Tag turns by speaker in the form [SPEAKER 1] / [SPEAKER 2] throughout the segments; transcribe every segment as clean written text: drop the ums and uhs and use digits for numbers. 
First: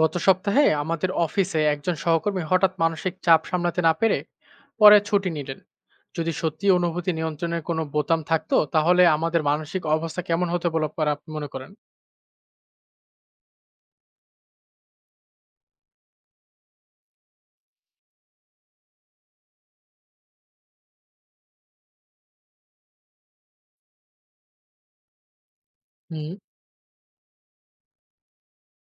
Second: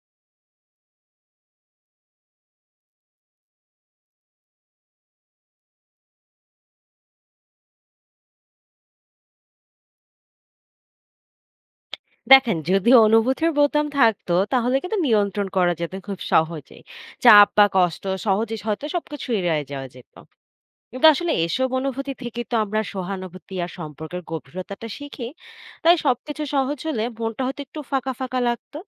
[SPEAKER 1] গত সপ্তাহে আমাদের অফিসে একজন সহকর্মী হঠাৎ মানসিক চাপ সামলাতে না পেরে পরে ছুটি নিলেন। যদি সত্যি অনুভূতি নিয়ন্ত্রণের কোনো বোতাম থাকতো, তাহলে আমাদের মানসিক অবস্থা কেমন হতে বলে আপনি মনে করেন?
[SPEAKER 2] দেখেন, যদি অনুভূতির বোতাম থাকতো তাহলে কিন্তু নিয়ন্ত্রণ করা যেত খুব সহজেই। চাপ বা কষ্ট সহজে হয়তো সবকিছু এড়িয়ে যাওয়া যেত। কিন্তু আসলে এসব অনুভূতি থেকে তো আমরা সহানুভূতি আর সম্পর্কের গভীরতাটা শিখি। তাই
[SPEAKER 1] হুম,
[SPEAKER 2] সবকিছু সহজ হলে মনটা হয়তো একটু ফাঁকা ফাঁকা লাগতো।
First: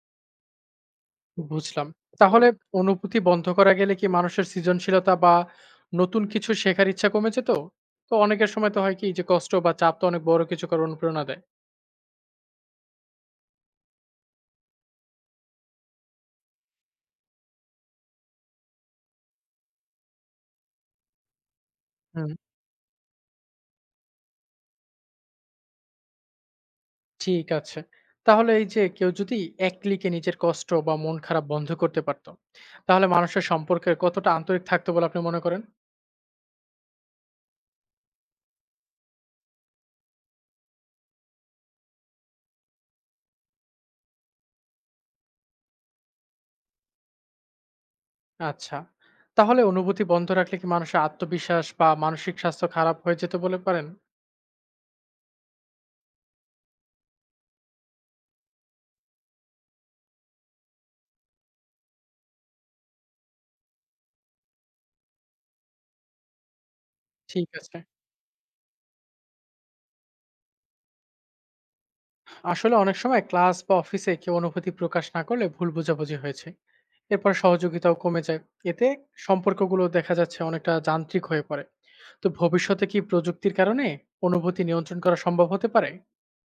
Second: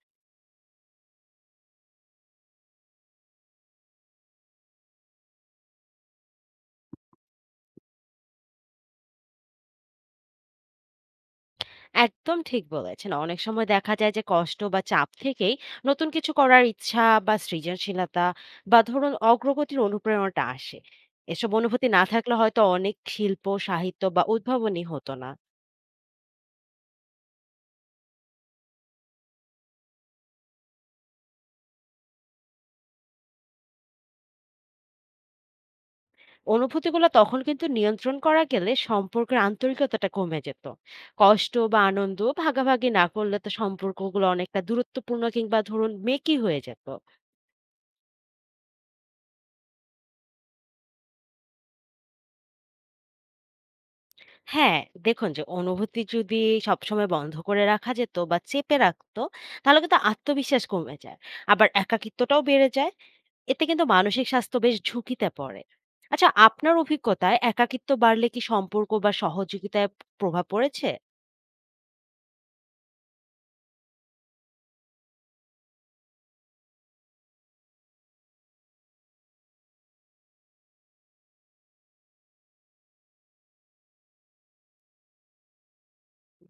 [SPEAKER 1] বুঝলাম। তাহলে অনুভূতি বন্ধ করা গেলে কি মানুষের সৃজনশীলতা বা নতুন কিছু শেখার ইচ্ছা কমে যেত? তো অনেকের সময় তো হয় কি, যে কষ্ট বা চাপ তো অনেক বড় কিছু করার অনুপ্রেরণা দেয়।
[SPEAKER 2] একদম ঠিক বলেছেন, অনেক সময় দেখা যায় যে কষ্ট বা চাপ থেকেই নতুন কিছু করার ইচ্ছা বা সৃজনশীলতা বা ধরুন অগ্রগতির অনুপ্রেরণাটা আসে। এসব অনুভূতি না
[SPEAKER 1] হুম,
[SPEAKER 2] থাকলে হয়তো অনেক শিল্প সাহিত্য বা উদ্ভাবনী হতো না।
[SPEAKER 1] ঠিক আছে। তাহলে এই যে কেউ যদি এক ক্লিকে নিজের কষ্ট বা মন খারাপ বন্ধ করতে পারত, তাহলে মানুষের সম্পর্কে কতটা আন্তরিক থাকতো বলে আপনি মনে করেন?
[SPEAKER 2] অনুভূতিগুলো তখন কিন্তু নিয়ন্ত্রণ করা গেলে সম্পর্কের আন্তরিকতাটা কমে যেত। কষ্ট বা আনন্দ ভাগাভাগি না করলে তো সম্পর্কগুলো অনেকটা দূরত্বপূর্ণ কিংবা ধরুন মেকি হয়ে যেত।
[SPEAKER 1] আচ্ছা। তাহলে অনুভূতি বন্ধ রাখলে কি মানুষের আত্মবিশ্বাস বা মানসিক স্বাস্থ্য খারাপ হয়ে যেতে বলে পারেন?
[SPEAKER 2] হ্যাঁ, দেখুন যে অনুভূতি যদি সবসময় বন্ধ করে রাখা যেত বা চেপে রাখতো তাহলে কিন্তু আত্মবিশ্বাস কমে যায়। আবার একাকিত্বটাও বেড়ে যায়। এতে কিন্তু মানসিক স্বাস্থ্য বেশ ঝুঁকিতে পড়ে। আচ্ছা, আপনার অভিজ্ঞতায়
[SPEAKER 1] ঠিক আছে।
[SPEAKER 2] একাকিত্ব বাড়লে কি সম্পর্ক বা সহযোগিতায় প্রভাব পড়েছে?
[SPEAKER 1] আসলে অনেক সময় ক্লাস বা অফিসে কেউ অনুভূতি প্রকাশ না করলে ভুল বোঝাবুঝি হয়েছে। এরপর সহযোগিতাও কমে যায়। এতে সম্পর্কগুলো দেখা যাচ্ছে অনেকটা যান্ত্রিক হয়ে পড়ে। তো ভবিষ্যতে কি প্রযুক্তির কারণে অনুভূতি নিয়ন্ত্রণ করা সম্ভব হতে পারে?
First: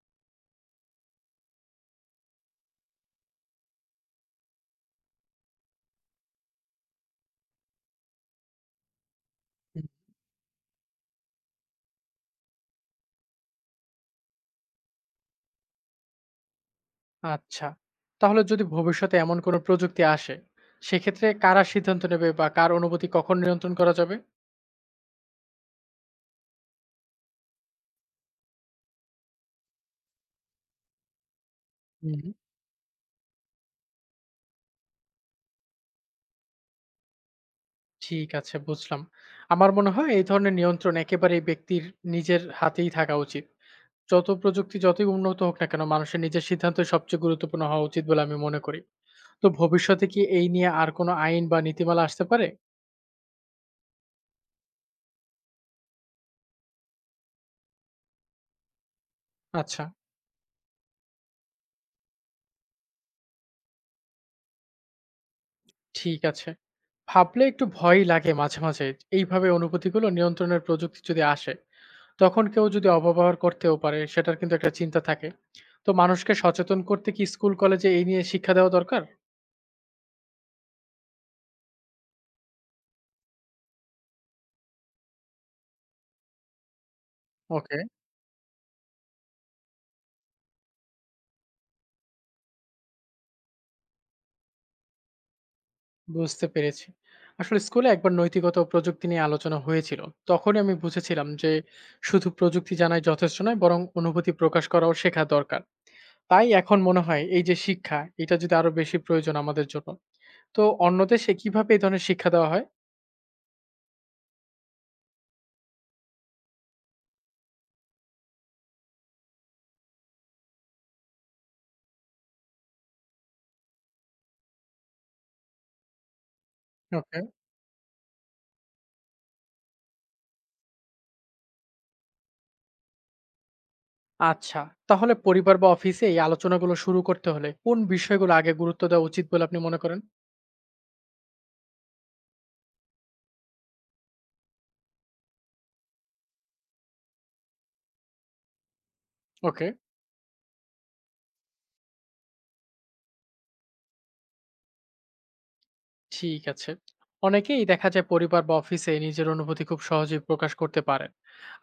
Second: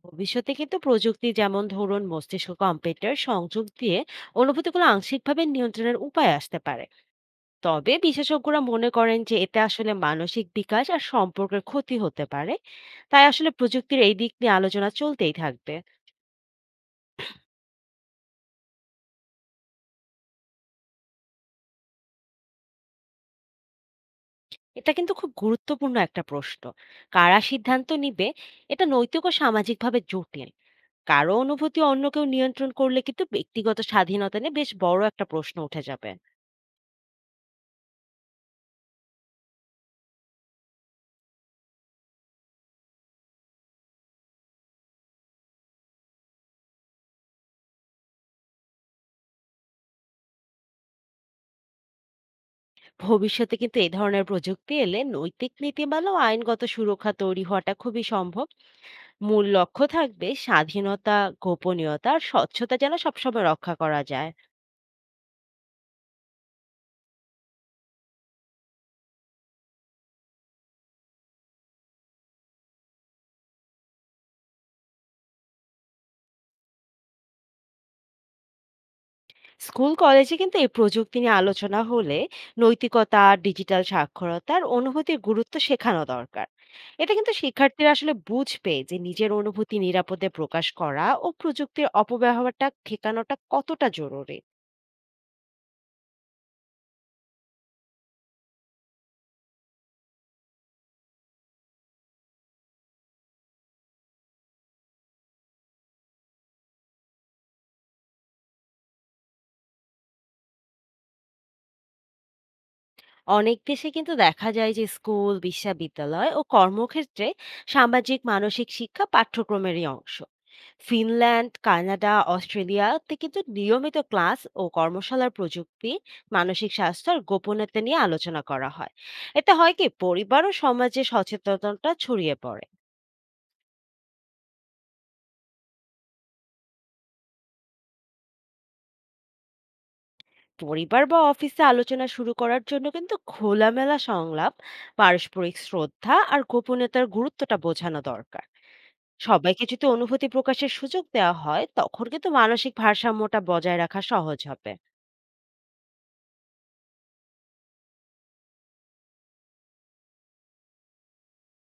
[SPEAKER 2] ভবিষ্যতে কিন্তু প্রযুক্তি যেমন ধরুন মস্তিষ্ক কম্পিউটার সংযোগ দিয়ে অনুভূতিগুলো আংশিকভাবে নিয়ন্ত্রণের উপায় আসতে পারে। তবে বিশেষজ্ঞরা মনে করেন যে এতে আসলে মানসিক বিকাশ আর সম্পর্কের ক্ষতি হতে পারে। তাই আসলে প্রযুক্তির এই দিক নিয়ে আলোচনা চলতেই থাকবে।
[SPEAKER 1] আচ্ছা। তাহলে যদি ভবিষ্যতে এমন কোনো প্রযুক্তি আসে, সেক্ষেত্রে কারা সিদ্ধান্ত নেবে বা কার অনুভূতি কখন নিয়ন্ত্রণ করা যাবে?
[SPEAKER 2] এটা কিন্তু খুব গুরুত্বপূর্ণ একটা প্রশ্ন, কারা সিদ্ধান্ত নিবে। এটা নৈতিক ও সামাজিকভাবে জটিল। কারো অনুভূতি অন্য কেউ
[SPEAKER 1] হুম,
[SPEAKER 2] নিয়ন্ত্রণ করলে কিন্তু ব্যক্তিগত স্বাধীনতা নিয়ে বেশ বড় একটা প্রশ্ন উঠে যাবে।
[SPEAKER 1] ঠিক আছে, বুঝলাম। আমার মনে হয় এই ধরনের নিয়ন্ত্রণ একেবারেই ব্যক্তির নিজের হাতেই থাকা উচিত। যত প্রযুক্তি যতই উন্নত হোক না কেন, মানুষের নিজের সিদ্ধান্তই সবচেয়ে গুরুত্বপূর্ণ হওয়া উচিত বলে আমি মনে করি। তো ভবিষ্যতে কি এই নিয়ে আর কোনো আইন বা নীতিমালা আসতে পারে?
[SPEAKER 2] ভবিষ্যতে কিন্তু এই ধরনের প্রযুক্তি এলে নৈতিক নীতিমালা ও আইনগত সুরক্ষা তৈরি হওয়াটা খুবই সম্ভব। মূল লক্ষ্য
[SPEAKER 1] আচ্ছা,
[SPEAKER 2] থাকবে স্বাধীনতা, গোপনীয়তা আর স্বচ্ছতা যেন সবসময় রক্ষা করা যায়।
[SPEAKER 1] ঠিক আছে। ভাবলে একটু ভয়ই লাগে মাঝে মাঝে। এইভাবে অনুভূতিগুলো নিয়ন্ত্রণের প্রযুক্তি যদি আসে, তখন কেউ যদি অপব্যবহার করতেও পারে, সেটার কিন্তু একটা চিন্তা থাকে। তো মানুষকে সচেতন করতে কি স্কুল কলেজে এই নিয়ে শিক্ষা দেওয়া দরকার?
[SPEAKER 2] স্কুল কলেজে কিন্তু এই প্রযুক্তি নিয়ে আলোচনা হলে নৈতিকতা, ডিজিটাল সাক্ষরতার অনুভূতির গুরুত্ব শেখানো দরকার। এটা কিন্তু
[SPEAKER 1] ওকে,
[SPEAKER 2] শিক্ষার্থীরা আসলে বুঝবে যে নিজের অনুভূতি নিরাপদে প্রকাশ করা ও প্রযুক্তির অপব্যবহারটা ঠেকানোটা কতটা জরুরি।
[SPEAKER 1] বুঝতে পেরেছি। আসলে স্কুলে একবার নৈতিকতা ও প্রযুক্তি নিয়ে আলোচনা হয়েছিল। তখনই আমি বুঝেছিলাম যে শুধু প্রযুক্তি জানাই যথেষ্ট নয়, বরং অনুভূতি প্রকাশ করাও শেখা দরকার। তাই এখন মনে হয় এই যে শিক্ষা, এটা যদি আরো বেশি প্রয়োজন আমাদের জন্য। তো অন্য দেশে কিভাবে এই ধরনের শিক্ষা দেওয়া হয়?
[SPEAKER 2] অনেক দেশে কিন্তু দেখা যায় যে স্কুল বিশ্ববিদ্যালয় ও কর্মক্ষেত্রে সামাজিক মানসিক শিক্ষা পাঠ্যক্রমেরই অংশ। ফিনল্যান্ড, কানাডা, অস্ট্রেলিয়াতে কিন্তু নিয়মিত ক্লাস ও কর্মশালার প্রযুক্তি, মানসিক স্বাস্থ্য আর
[SPEAKER 1] ওকে।
[SPEAKER 2] গোপনীয়তা নিয়ে আলোচনা করা হয়। এতে হয় কি, পরিবার ও সমাজে সচেতনতা ছড়িয়ে পড়ে।
[SPEAKER 1] আচ্ছা, তাহলে পরিবার বা অফিসে এই আলোচনাগুলো শুরু করতে হলে কোন বিষয়গুলো আগে গুরুত্ব দেওয়া উচিত বলে আপনি মনে করেন?
[SPEAKER 2] পরিবার বা অফিসে আলোচনা শুরু করার জন্য কিন্তু খোলামেলা সংলাপ, পারস্পরিক শ্রদ্ধা আর গোপনীয়তার গুরুত্বটা বোঝানো দরকার। সবাইকে
[SPEAKER 1] ওকে,
[SPEAKER 2] যদি অনুভূতি প্রকাশের সুযোগ দেওয়া হয় তখন কিন্তু মানসিক ভারসাম্যটা বজায় রাখা সহজ হবে।
[SPEAKER 1] ঠিক আছে। অনেকেই দেখা যায় পরিবার বা অফিসে নিজের অনুভূতি খুব সহজেই প্রকাশ করতে পারেন।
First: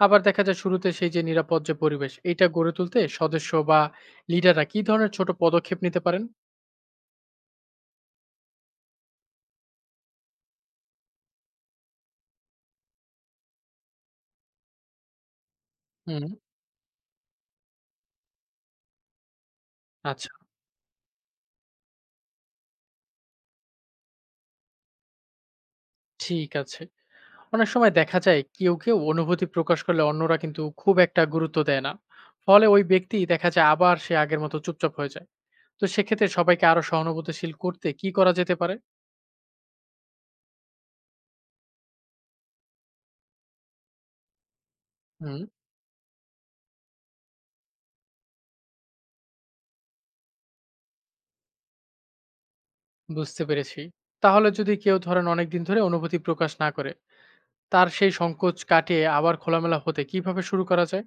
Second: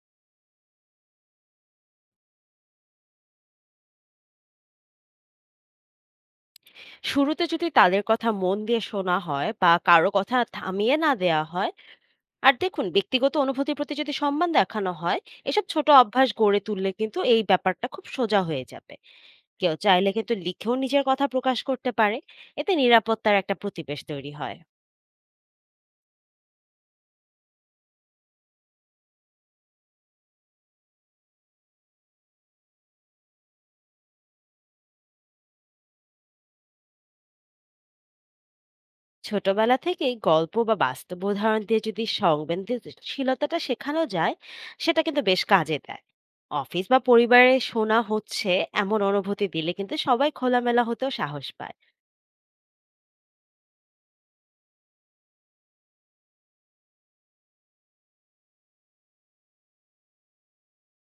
[SPEAKER 1] আবার দেখা যায় শুরুতে সেই যে নিরাপদ যে পরিবেশ, এটা গড়ে তুলতে সদস্য বা লিডাররা কি ধরনের ছোট পদক্ষেপ নিতে পারেন?
[SPEAKER 2] শুরুতে যদি তাদের কথা মন দিয়ে শোনা হয় বা কারো কথা থামিয়ে না দেওয়া হয়, আর দেখুন ব্যক্তিগত অনুভূতির প্রতি যদি সম্মান দেখানো হয়, এসব ছোট
[SPEAKER 1] হুম,
[SPEAKER 2] অভ্যাস গড়ে তুললে কিন্তু এই ব্যাপারটা খুব সোজা হয়ে যাবে। কেউ চাইলে
[SPEAKER 1] আচ্ছা,
[SPEAKER 2] কিন্তু লিখেও নিজের কথা প্রকাশ করতে পারে। এতে নিরাপত্তার একটা প্রতিবেশ তৈরি হয়।
[SPEAKER 1] ঠিক আছে। অনেক সময় দেখা যায় কেউ অনুভূতি প্রকাশ করলে অন্যরা কিন্তু খুব একটা গুরুত্ব দেয় না। ফলে ওই ব্যক্তি দেখা যায় আবার সে আগের মতো চুপচাপ হয়ে যায়। তো সেক্ষেত্রে সবাইকে আরো সহানুভূতিশীল করতে কি করা যেতে পারে?
[SPEAKER 2] ছোটবেলা থেকেই গল্প বা বাস্তব উদাহরণ দিয়ে যদি সংবেদনশীলতাটা শেখানো যায় সেটা কিন্তু
[SPEAKER 1] হুম,
[SPEAKER 2] বেশ কাজে দেয়। অফিস বা পরিবারে শোনা হচ্ছে এমন অনুভূতি দিলে কিন্তু সবাই খোলামেলা হতেও সাহস পায়।
[SPEAKER 1] বুঝতে পেরেছি। তাহলে যদি কেউ ধরেন অনেকদিন ধরে অনুভূতি প্রকাশ না করে, তার সেই সংকোচ কাটিয়ে আবার খোলামেলা হতে কিভাবে শুরু করা যায়?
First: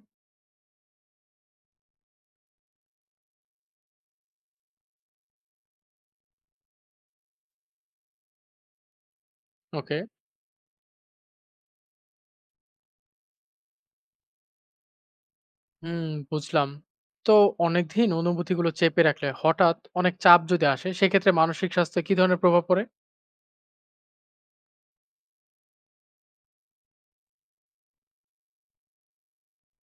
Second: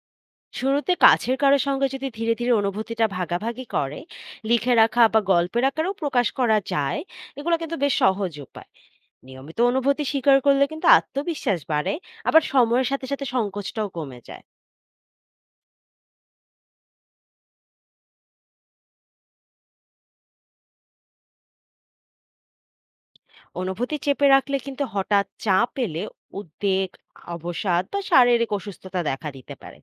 [SPEAKER 2] শুরুতে কাছের কারো সঙ্গে যদি ধীরে ধীরে অনুভূতিটা ভাগাভাগি করে, লিখে রাখা বা গল্পের আকারেও প্রকাশ করা যায়, এগুলো কিন্তু বেশ সহজ উপায়। নিয়মিত
[SPEAKER 1] ওকে,
[SPEAKER 2] অনুভূতি স্বীকার করলে কিন্তু আত্মবিশ্বাস বাড়ে। আবার সময়ের সাথে সাথে সংকোচটাও কমে যায়।
[SPEAKER 1] হুম, বুঝলাম। তো অনেকদিন অনুভূতিগুলো চেপে রাখলে হঠাৎ অনেক চাপ যদি আসে, সেক্ষেত্রে মানসিক স্বাস্থ্যে কি ধরনের প্রভাব পড়ে?
[SPEAKER 2] অনুভূতি চেপে রাখলে কিন্তু হঠাৎ চাপ এলে উদ্বেগ, অবসাদ বা শারীরিক অসুস্থতা দেখা দিতে পারে।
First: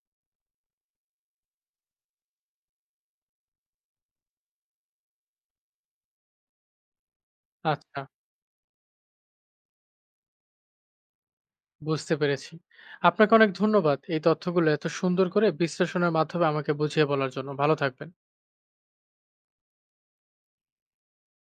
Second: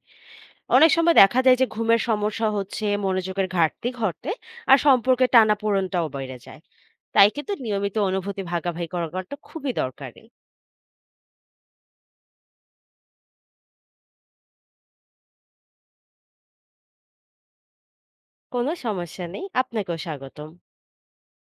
[SPEAKER 2] অনেক সময় দেখা যায় যে ঘুমের সমস্যা হচ্ছে, মনোযোগের ঘাটতি ঘটে আর সম্পর্কে টানাপোড়েনটাও বেড়ে যায়। তাই কিন্তু নিয়মিত
[SPEAKER 1] আচ্ছা,
[SPEAKER 2] অনুভূতি ভাগাভাগি করাটা খুবই দরকারি।
[SPEAKER 1] বুঝতে পেরেছি। আপনাকে অনেক ধন্যবাদ এই তথ্যগুলো এত সুন্দর করে বিশ্লেষণের মাধ্যমে আমাকে বুঝিয়ে বলার জন্য। ভালো থাকবেন।
[SPEAKER 2] কোনো সমস্যা নেই, আপনাকেও স্বাগতম।